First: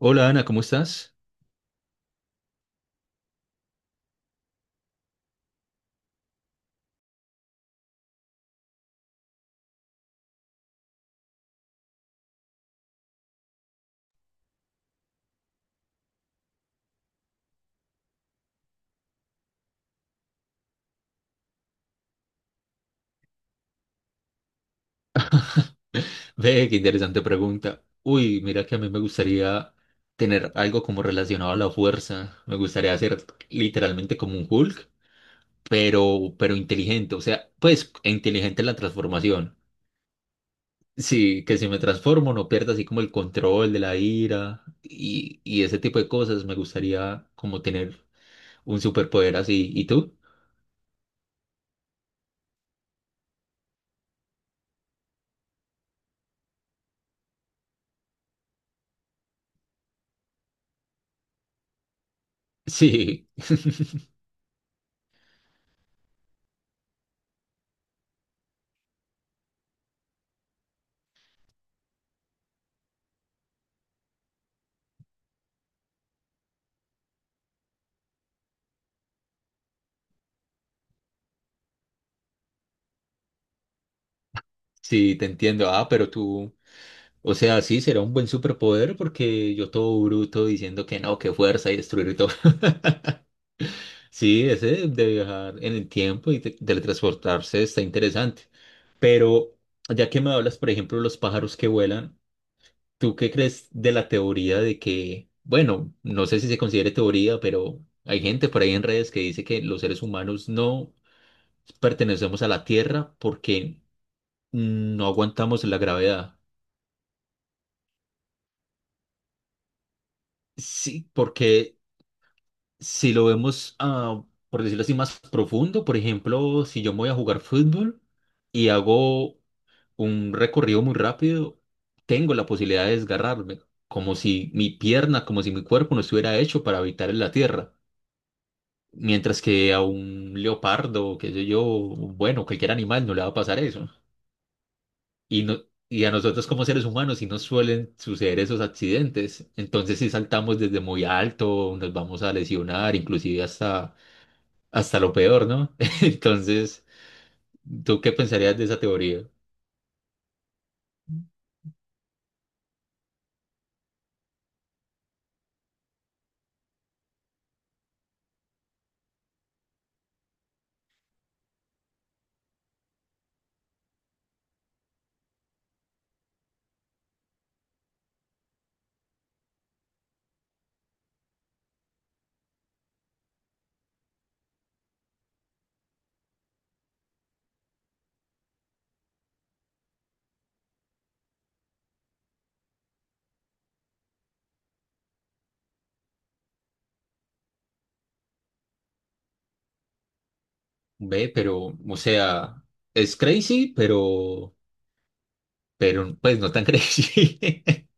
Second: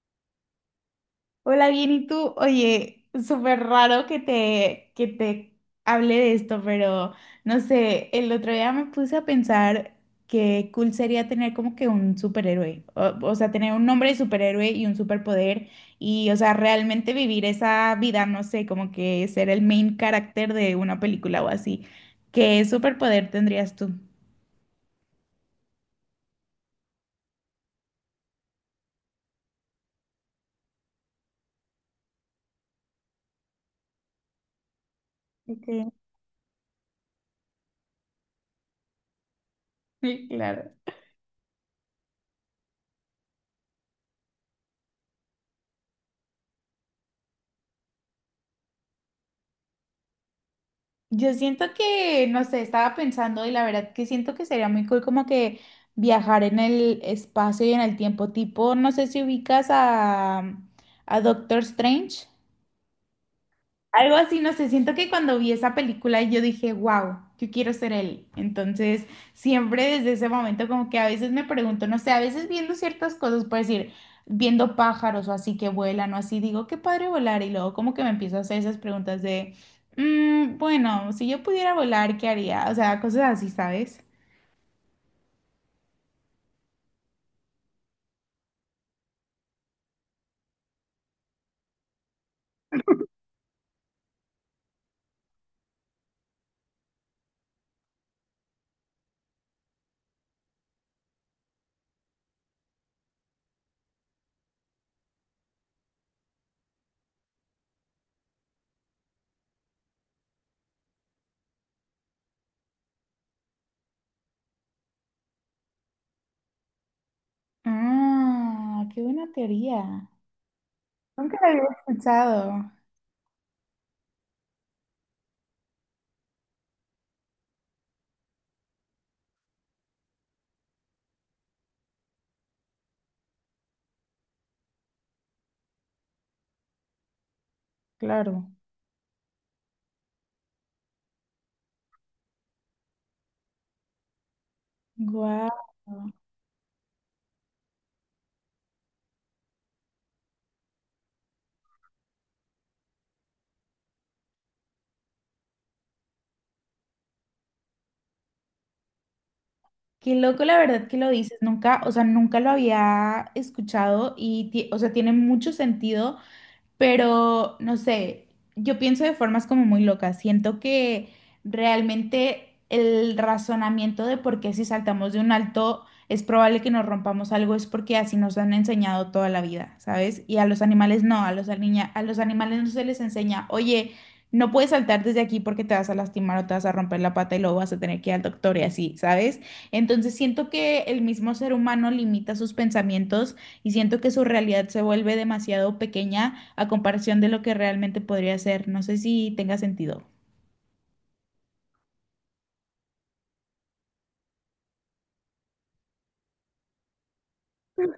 Hola Ana, ¿cómo estás? Hola, bien, ¿y tú? Oye, súper raro que te hable de esto, pero no sé, el otro día me puse a pensar que cool sería tener como que un superhéroe, o sea, tener un nombre de superhéroe y un superpoder y, o sea, realmente vivir esa vida, no sé, como que ser el main character de una película o así. ¿Qué superpoder tendrías tú? Ve, qué interesante pregunta. Uy, mira que a mí me gustaría tener algo como relacionado a la fuerza. Me gustaría hacer literalmente como un Hulk, Ok, pero inteligente. O sea, pues e inteligente en la transformación. sí, claro. Sí, que si me transformo no pierda así como el control de la ira y ese tipo de cosas. Me gustaría como tener un superpoder así. ¿Y tú? Yo siento que, no sé, estaba pensando y la verdad que siento que sería muy cool como que viajar en el espacio y en el tiempo, tipo, no sé si ubicas a Doctor Strange. Sí, Algo así, no sé, siento que cuando vi esa película yo dije, wow, yo quiero ser él. Entonces, siempre desde ese momento como que a veces me pregunto, no sé, a veces viendo ciertas cosas, por decir, viendo pájaros o así que vuelan o así, digo, qué padre volar. Y luego como que me empiezo a hacer esas preguntas de, bueno, si yo pudiera volar, ¿qué haría?" O sea, cosas así, ¿sabes? sí, te entiendo. Ah, pero tú. O sea, sí, será un buen superpoder porque yo todo bruto diciendo que no, que fuerza y destruir y todo. Sí, ese de viajar en el tiempo y teletransportarse está interesante. Pero ya que me hablas, por ejemplo, de los pájaros que vuelan, ¿tú qué crees de la teoría de que, bueno, no sé si se considere teoría, pero hay gente por ahí en redes que dice que los seres humanos no pertenecemos a la Tierra porque no aguantamos la gravedad? Ah, qué buena teoría. Sí, Nunca la había porque escuchado. si lo vemos, ah, por decirlo así, más profundo, por ejemplo, si yo me voy a jugar fútbol y hago un recorrido muy rápido, tengo la posibilidad de desgarrarme, como si mi pierna, como si mi cuerpo no estuviera hecho para habitar en la tierra. Claro. Mientras que a un leopardo, qué sé yo, bueno, cualquier animal no le va a pasar eso. Y Guau. no, y a nosotros como seres humanos sí nos suelen suceder esos accidentes. Entonces si saltamos desde muy alto, nos vamos a lesionar, inclusive hasta hasta lo peor, ¿no? Entonces, ¿tú qué pensarías de esa teoría? Qué loco, la verdad que lo dices, nunca, o sea, nunca lo había escuchado y, ti- o sea, tiene mucho sentido pero, no sé, yo pienso de formas como muy locas. Siento que realmente el razonamiento de por qué si saltamos de un alto es probable que nos rompamos algo es porque así nos han enseñado toda la vida, ¿sabes? Y a los animales no, a los, aliña- a los animales no se les enseña, oye, no puedes saltar desde aquí porque te vas a lastimar o te vas a romper la pata y luego vas a tener que ir al doctor y así, ¿sabes? Entonces siento que el mismo ser humano limita sus pensamientos y siento que su realidad se vuelve demasiado pequeña a comparación de lo que realmente podría ser. No sé si tenga sentido. Ve, pero, o sea, es crazy, pero, pues no tan crazy.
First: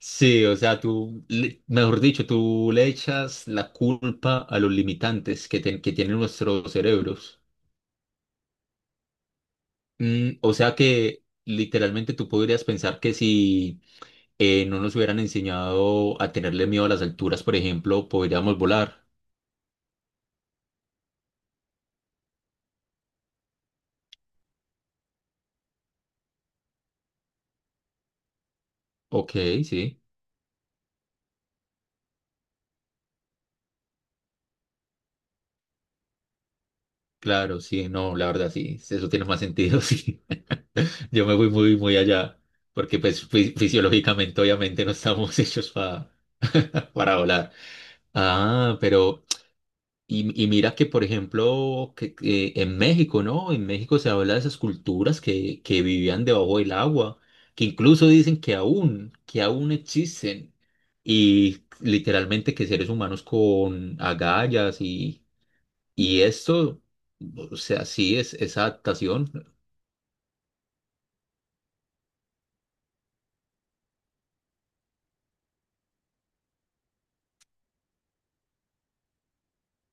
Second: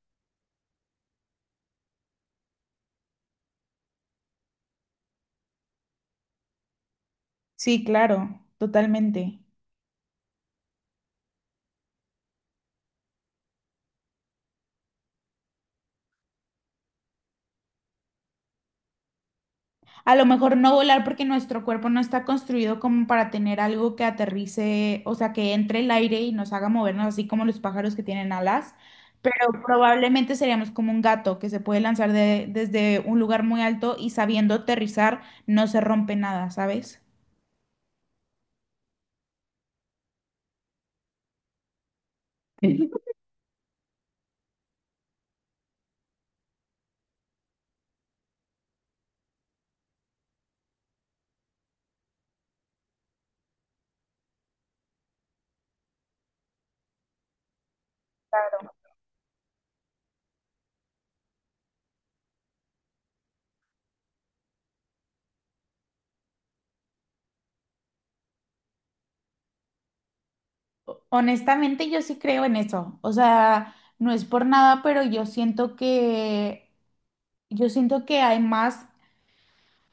Sí, o sea, tú, mejor dicho, tú le echas la culpa a los limitantes que tienen nuestros cerebros. Sí, claro, totalmente. Mm, o sea que literalmente tú podrías pensar que si no nos hubieran enseñado a tenerle miedo a las alturas, por ejemplo, podríamos volar. A lo mejor no volar porque nuestro cuerpo no está construido como para tener algo que aterrice, o sea, que entre el aire y nos haga movernos, así como los pájaros que tienen alas, Ok, pero sí. probablemente seríamos como un gato que se puede lanzar de- desde un lugar muy alto y sabiendo aterrizar no se rompe nada, ¿sabes? Claro, sí, no, la verdad sí, eso tiene más sentido, sí. Yo me fui muy, muy allá, Sí. porque pues fisiológicamente obviamente no estamos hechos para volar. Ah, pero, y mira que por ejemplo, que en México, ¿no? En México se habla de esas culturas que vivían debajo del agua, que incluso dicen que aún existen, y literalmente que seres humanos con agallas y esto... O sea, sí, es, esa adaptación. Honestamente, yo sí creo en eso. O sea, no es por nada, pero yo siento que yo siento que hay más,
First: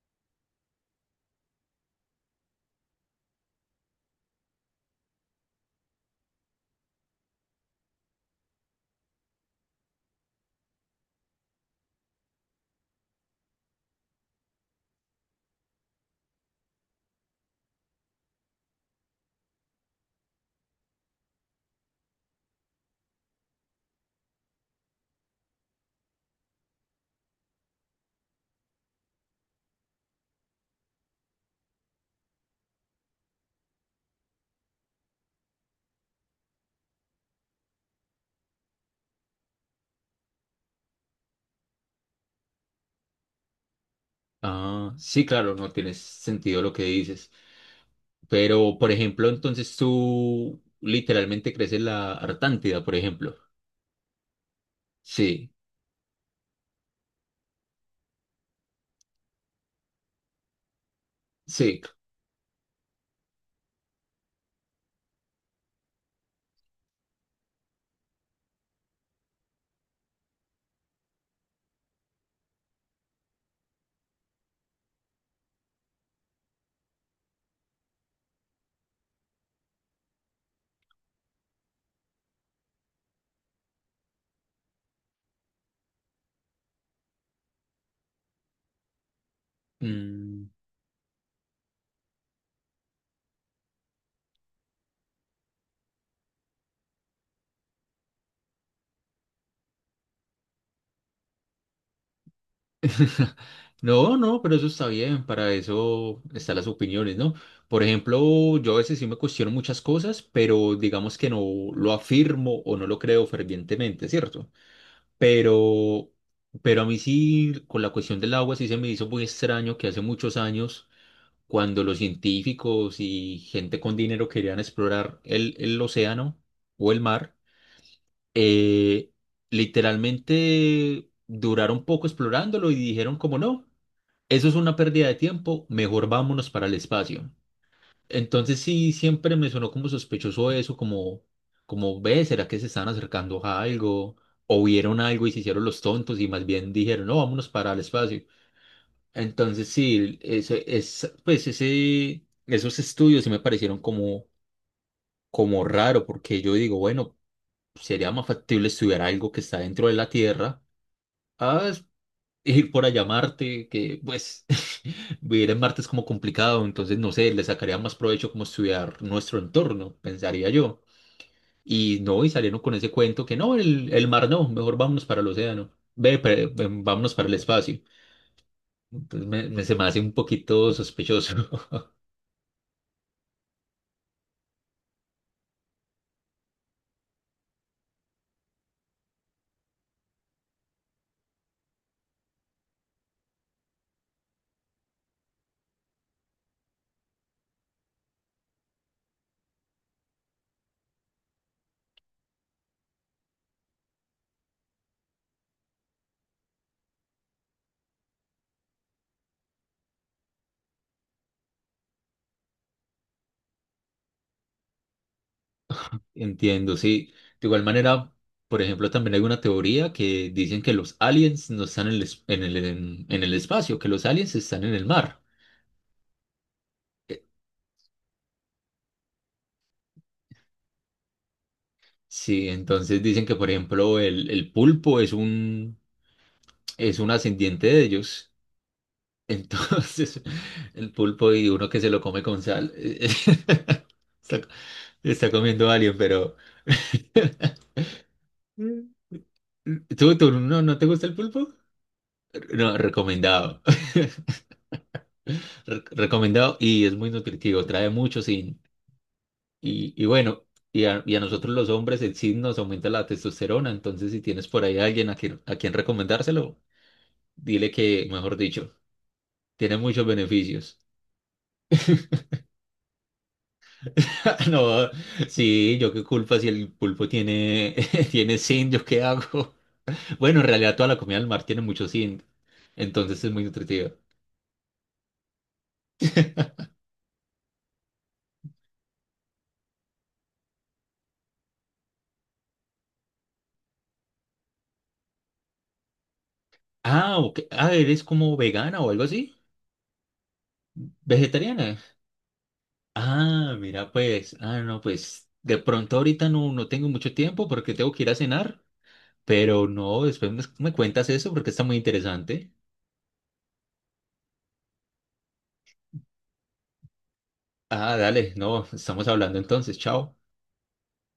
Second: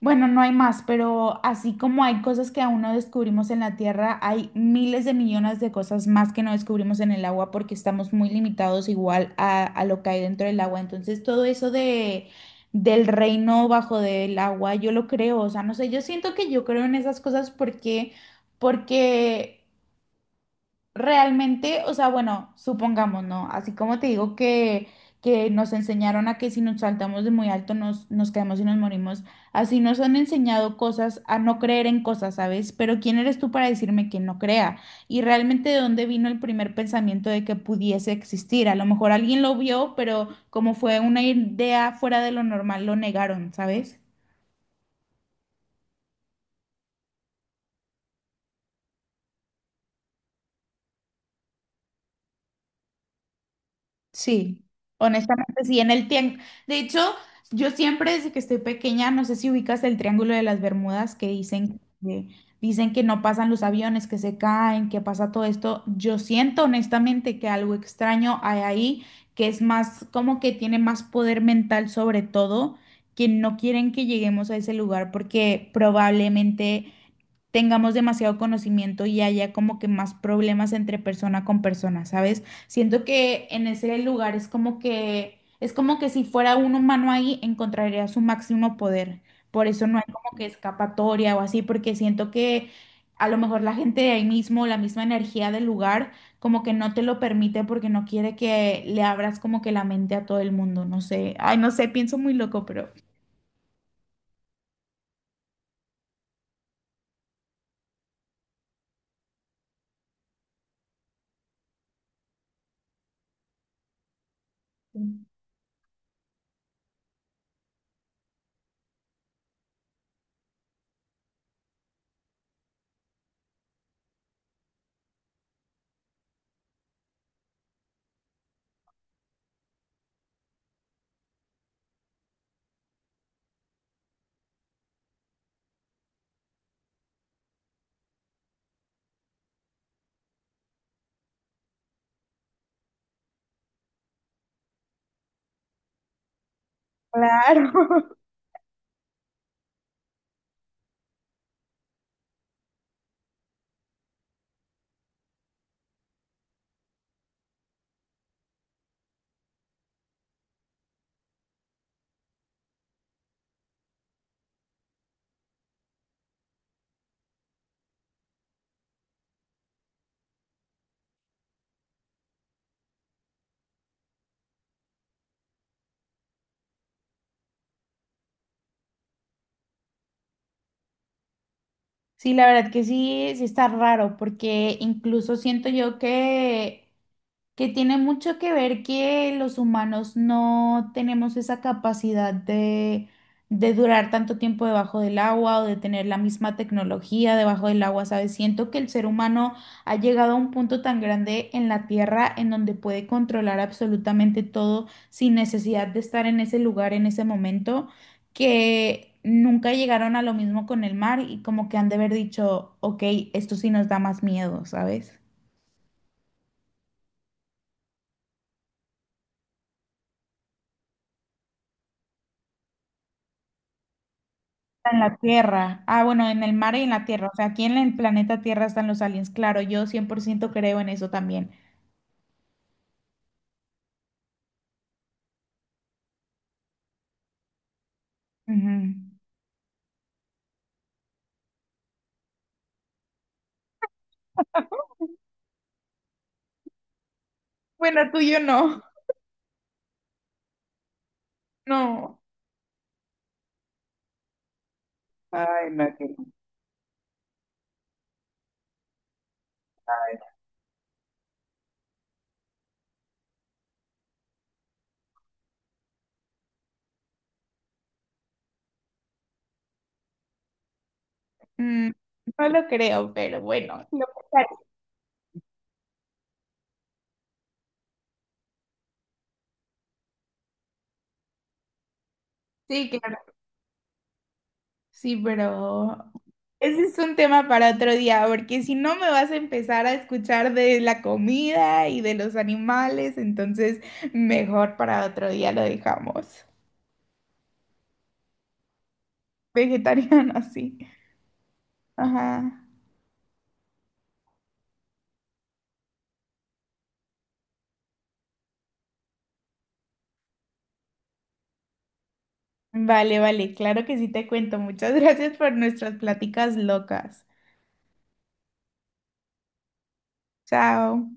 bueno, no hay más, pero así como hay cosas que aún no descubrimos en la Tierra, hay miles de millones de cosas más que no descubrimos en el agua porque estamos muy limitados igual a lo que hay dentro del agua. Entonces, todo eso de del reino bajo del agua, yo lo creo, o sea, no sé, yo siento que yo creo en esas cosas porque realmente, o sea, bueno, supongamos, ¿no? Así como te digo que nos enseñaron a que si nos saltamos de muy alto nos caemos y nos morimos, así nos han enseñado cosas a no creer en cosas, ¿sabes? Pero ¿quién eres tú para decirme que no crea? Y realmente de dónde vino el primer pensamiento de que pudiese existir. A lo mejor alguien lo vio, pero como fue una idea fuera de lo normal, lo negaron, ¿sabes? Ah, sí, claro, no tienes sentido lo que dices. Pero, por ejemplo, entonces tú literalmente crees en la Artántida, por ejemplo. Sí, Sí, honestamente sí, en el tiempo. De hecho, yo siempre desde que estoy pequeña, no sé si ubicas el Triángulo de las Bermudas que dicen sí. que, dicen que no pasan los aviones, que se caen, que pasa todo esto. Yo siento honestamente que algo extraño hay ahí, que es más como que tiene más poder mental sobre todo, que no quieren que lleguemos a ese lugar porque probablemente tengamos demasiado conocimiento y haya como que más problemas entre persona con persona, ¿sabes? Siento que en ese lugar es como que si fuera un humano ahí, encontraría su máximo poder. Por eso no hay como que Mm. escapatoria o así, porque siento que a lo mejor la gente de ahí mismo, la misma energía del lugar, como que no te lo permite porque no quiere que le abras como que la mente a todo el mundo, no sé. Ay, no sé, pienso muy loco, pero... No, no, pero eso está bien, para eso están las opiniones, ¿no? Por ejemplo, yo a veces sí me cuestiono muchas cosas, pero digamos que no lo afirmo o no lo creo fervientemente, ¿cierto? Pero, pero a mí sí, con la cuestión del agua, sí se me hizo muy extraño que hace muchos años cuando los científicos y gente con dinero querían explorar el océano o el mar, eh, literalmente duraron poco explorándolo y dijeron como no, eso es una pérdida de tiempo, mejor vámonos para el espacio. Entonces sí, siempre me sonó como sospechoso eso, como, como ve, ¿será que se están acercando a algo? O vieron algo y se hicieron los tontos y más bien dijeron, no, vámonos Claro. para el espacio. Entonces, sí, eso es, pues ese, esos estudios sí me parecieron como, como raro, porque yo digo, bueno, sería más factible estudiar algo que está dentro de la Tierra a ir por allá a Marte, que pues vivir en Marte es como complicado, entonces no sé, le sacaría más provecho como estudiar nuestro entorno, pensaría yo. Y no, y salieron con ese cuento que no, el mar no, mejor vámonos para el océano, ve, vámonos para el espacio. Entonces me, se me hace un poquito sospechoso. Sí, la verdad que sí, sí está raro, porque incluso siento yo que tiene mucho que ver que los humanos no tenemos esa capacidad de durar tanto tiempo debajo del agua o de tener la misma tecnología debajo del agua, ¿sabes? Siento que el ser humano ha llegado a un punto tan grande en la Tierra en donde puede controlar absolutamente todo sin necesidad de estar en ese lugar en ese momento, que nunca llegaron a lo mismo con el mar y como que han de haber dicho, ok, esto sí nos da más miedo, ¿sabes? Entiendo, sí. De igual manera, por ejemplo, también hay una teoría que dicen que los aliens no están en el, en el, en el espacio, que los aliens están en el En la mar. Tierra. Ah, bueno, en el mar y en la Eh, Tierra. O sea, aquí en el planeta Tierra están los aliens. Claro, yo 100% creo en eso también. Sí, entonces dicen que, por ejemplo, el pulpo es un ascendiente de ellos. Ujú. Entonces, el pulpo y uno que se lo come con sal, está, está comiendo alien, pero... Bueno, tú y yo no. Mm. ¿Tú, tú no, no te gusta el pulpo? No. No, recomendado. Ay, Re- no, qué- Recomendado y es muy nutritivo, trae mucho zinc. Y bueno, y a nosotros los hombres el zinc nos aumenta la testosterona, entonces si tienes por ahí a alguien a quien recomendárselo, dile que, mejor dicho, tiene muchos beneficios. Mm, no lo creo, pero bueno, sí lo pensaré. No, sí, yo qué culpa si el pulpo tiene, tiene zinc, yo qué hago. Bueno, en realidad toda la comida del mar tiene mucho zinc, Sí, claro. entonces es muy nutritiva. Sí, pero ese es un tema para otro día, porque si no me vas a empezar a escuchar de la comida y de los animales, entonces mejor para otro día lo dejamos. Ah, ok. Ah, ¿eres como vegana o algo así? Vegetariano, sí. ¿Vegetariana? Ajá. Ah, mira, pues, ah, no, pues, de pronto ahorita no, no tengo mucho tiempo porque tengo que ir a cenar, pero no, después me, me cuentas eso porque está muy interesante. Vale, vale, claro que sí te cuento. Muchas gracias por nuestras pláticas locas. Ah, dale, no, estamos hablando entonces, chao. Chao.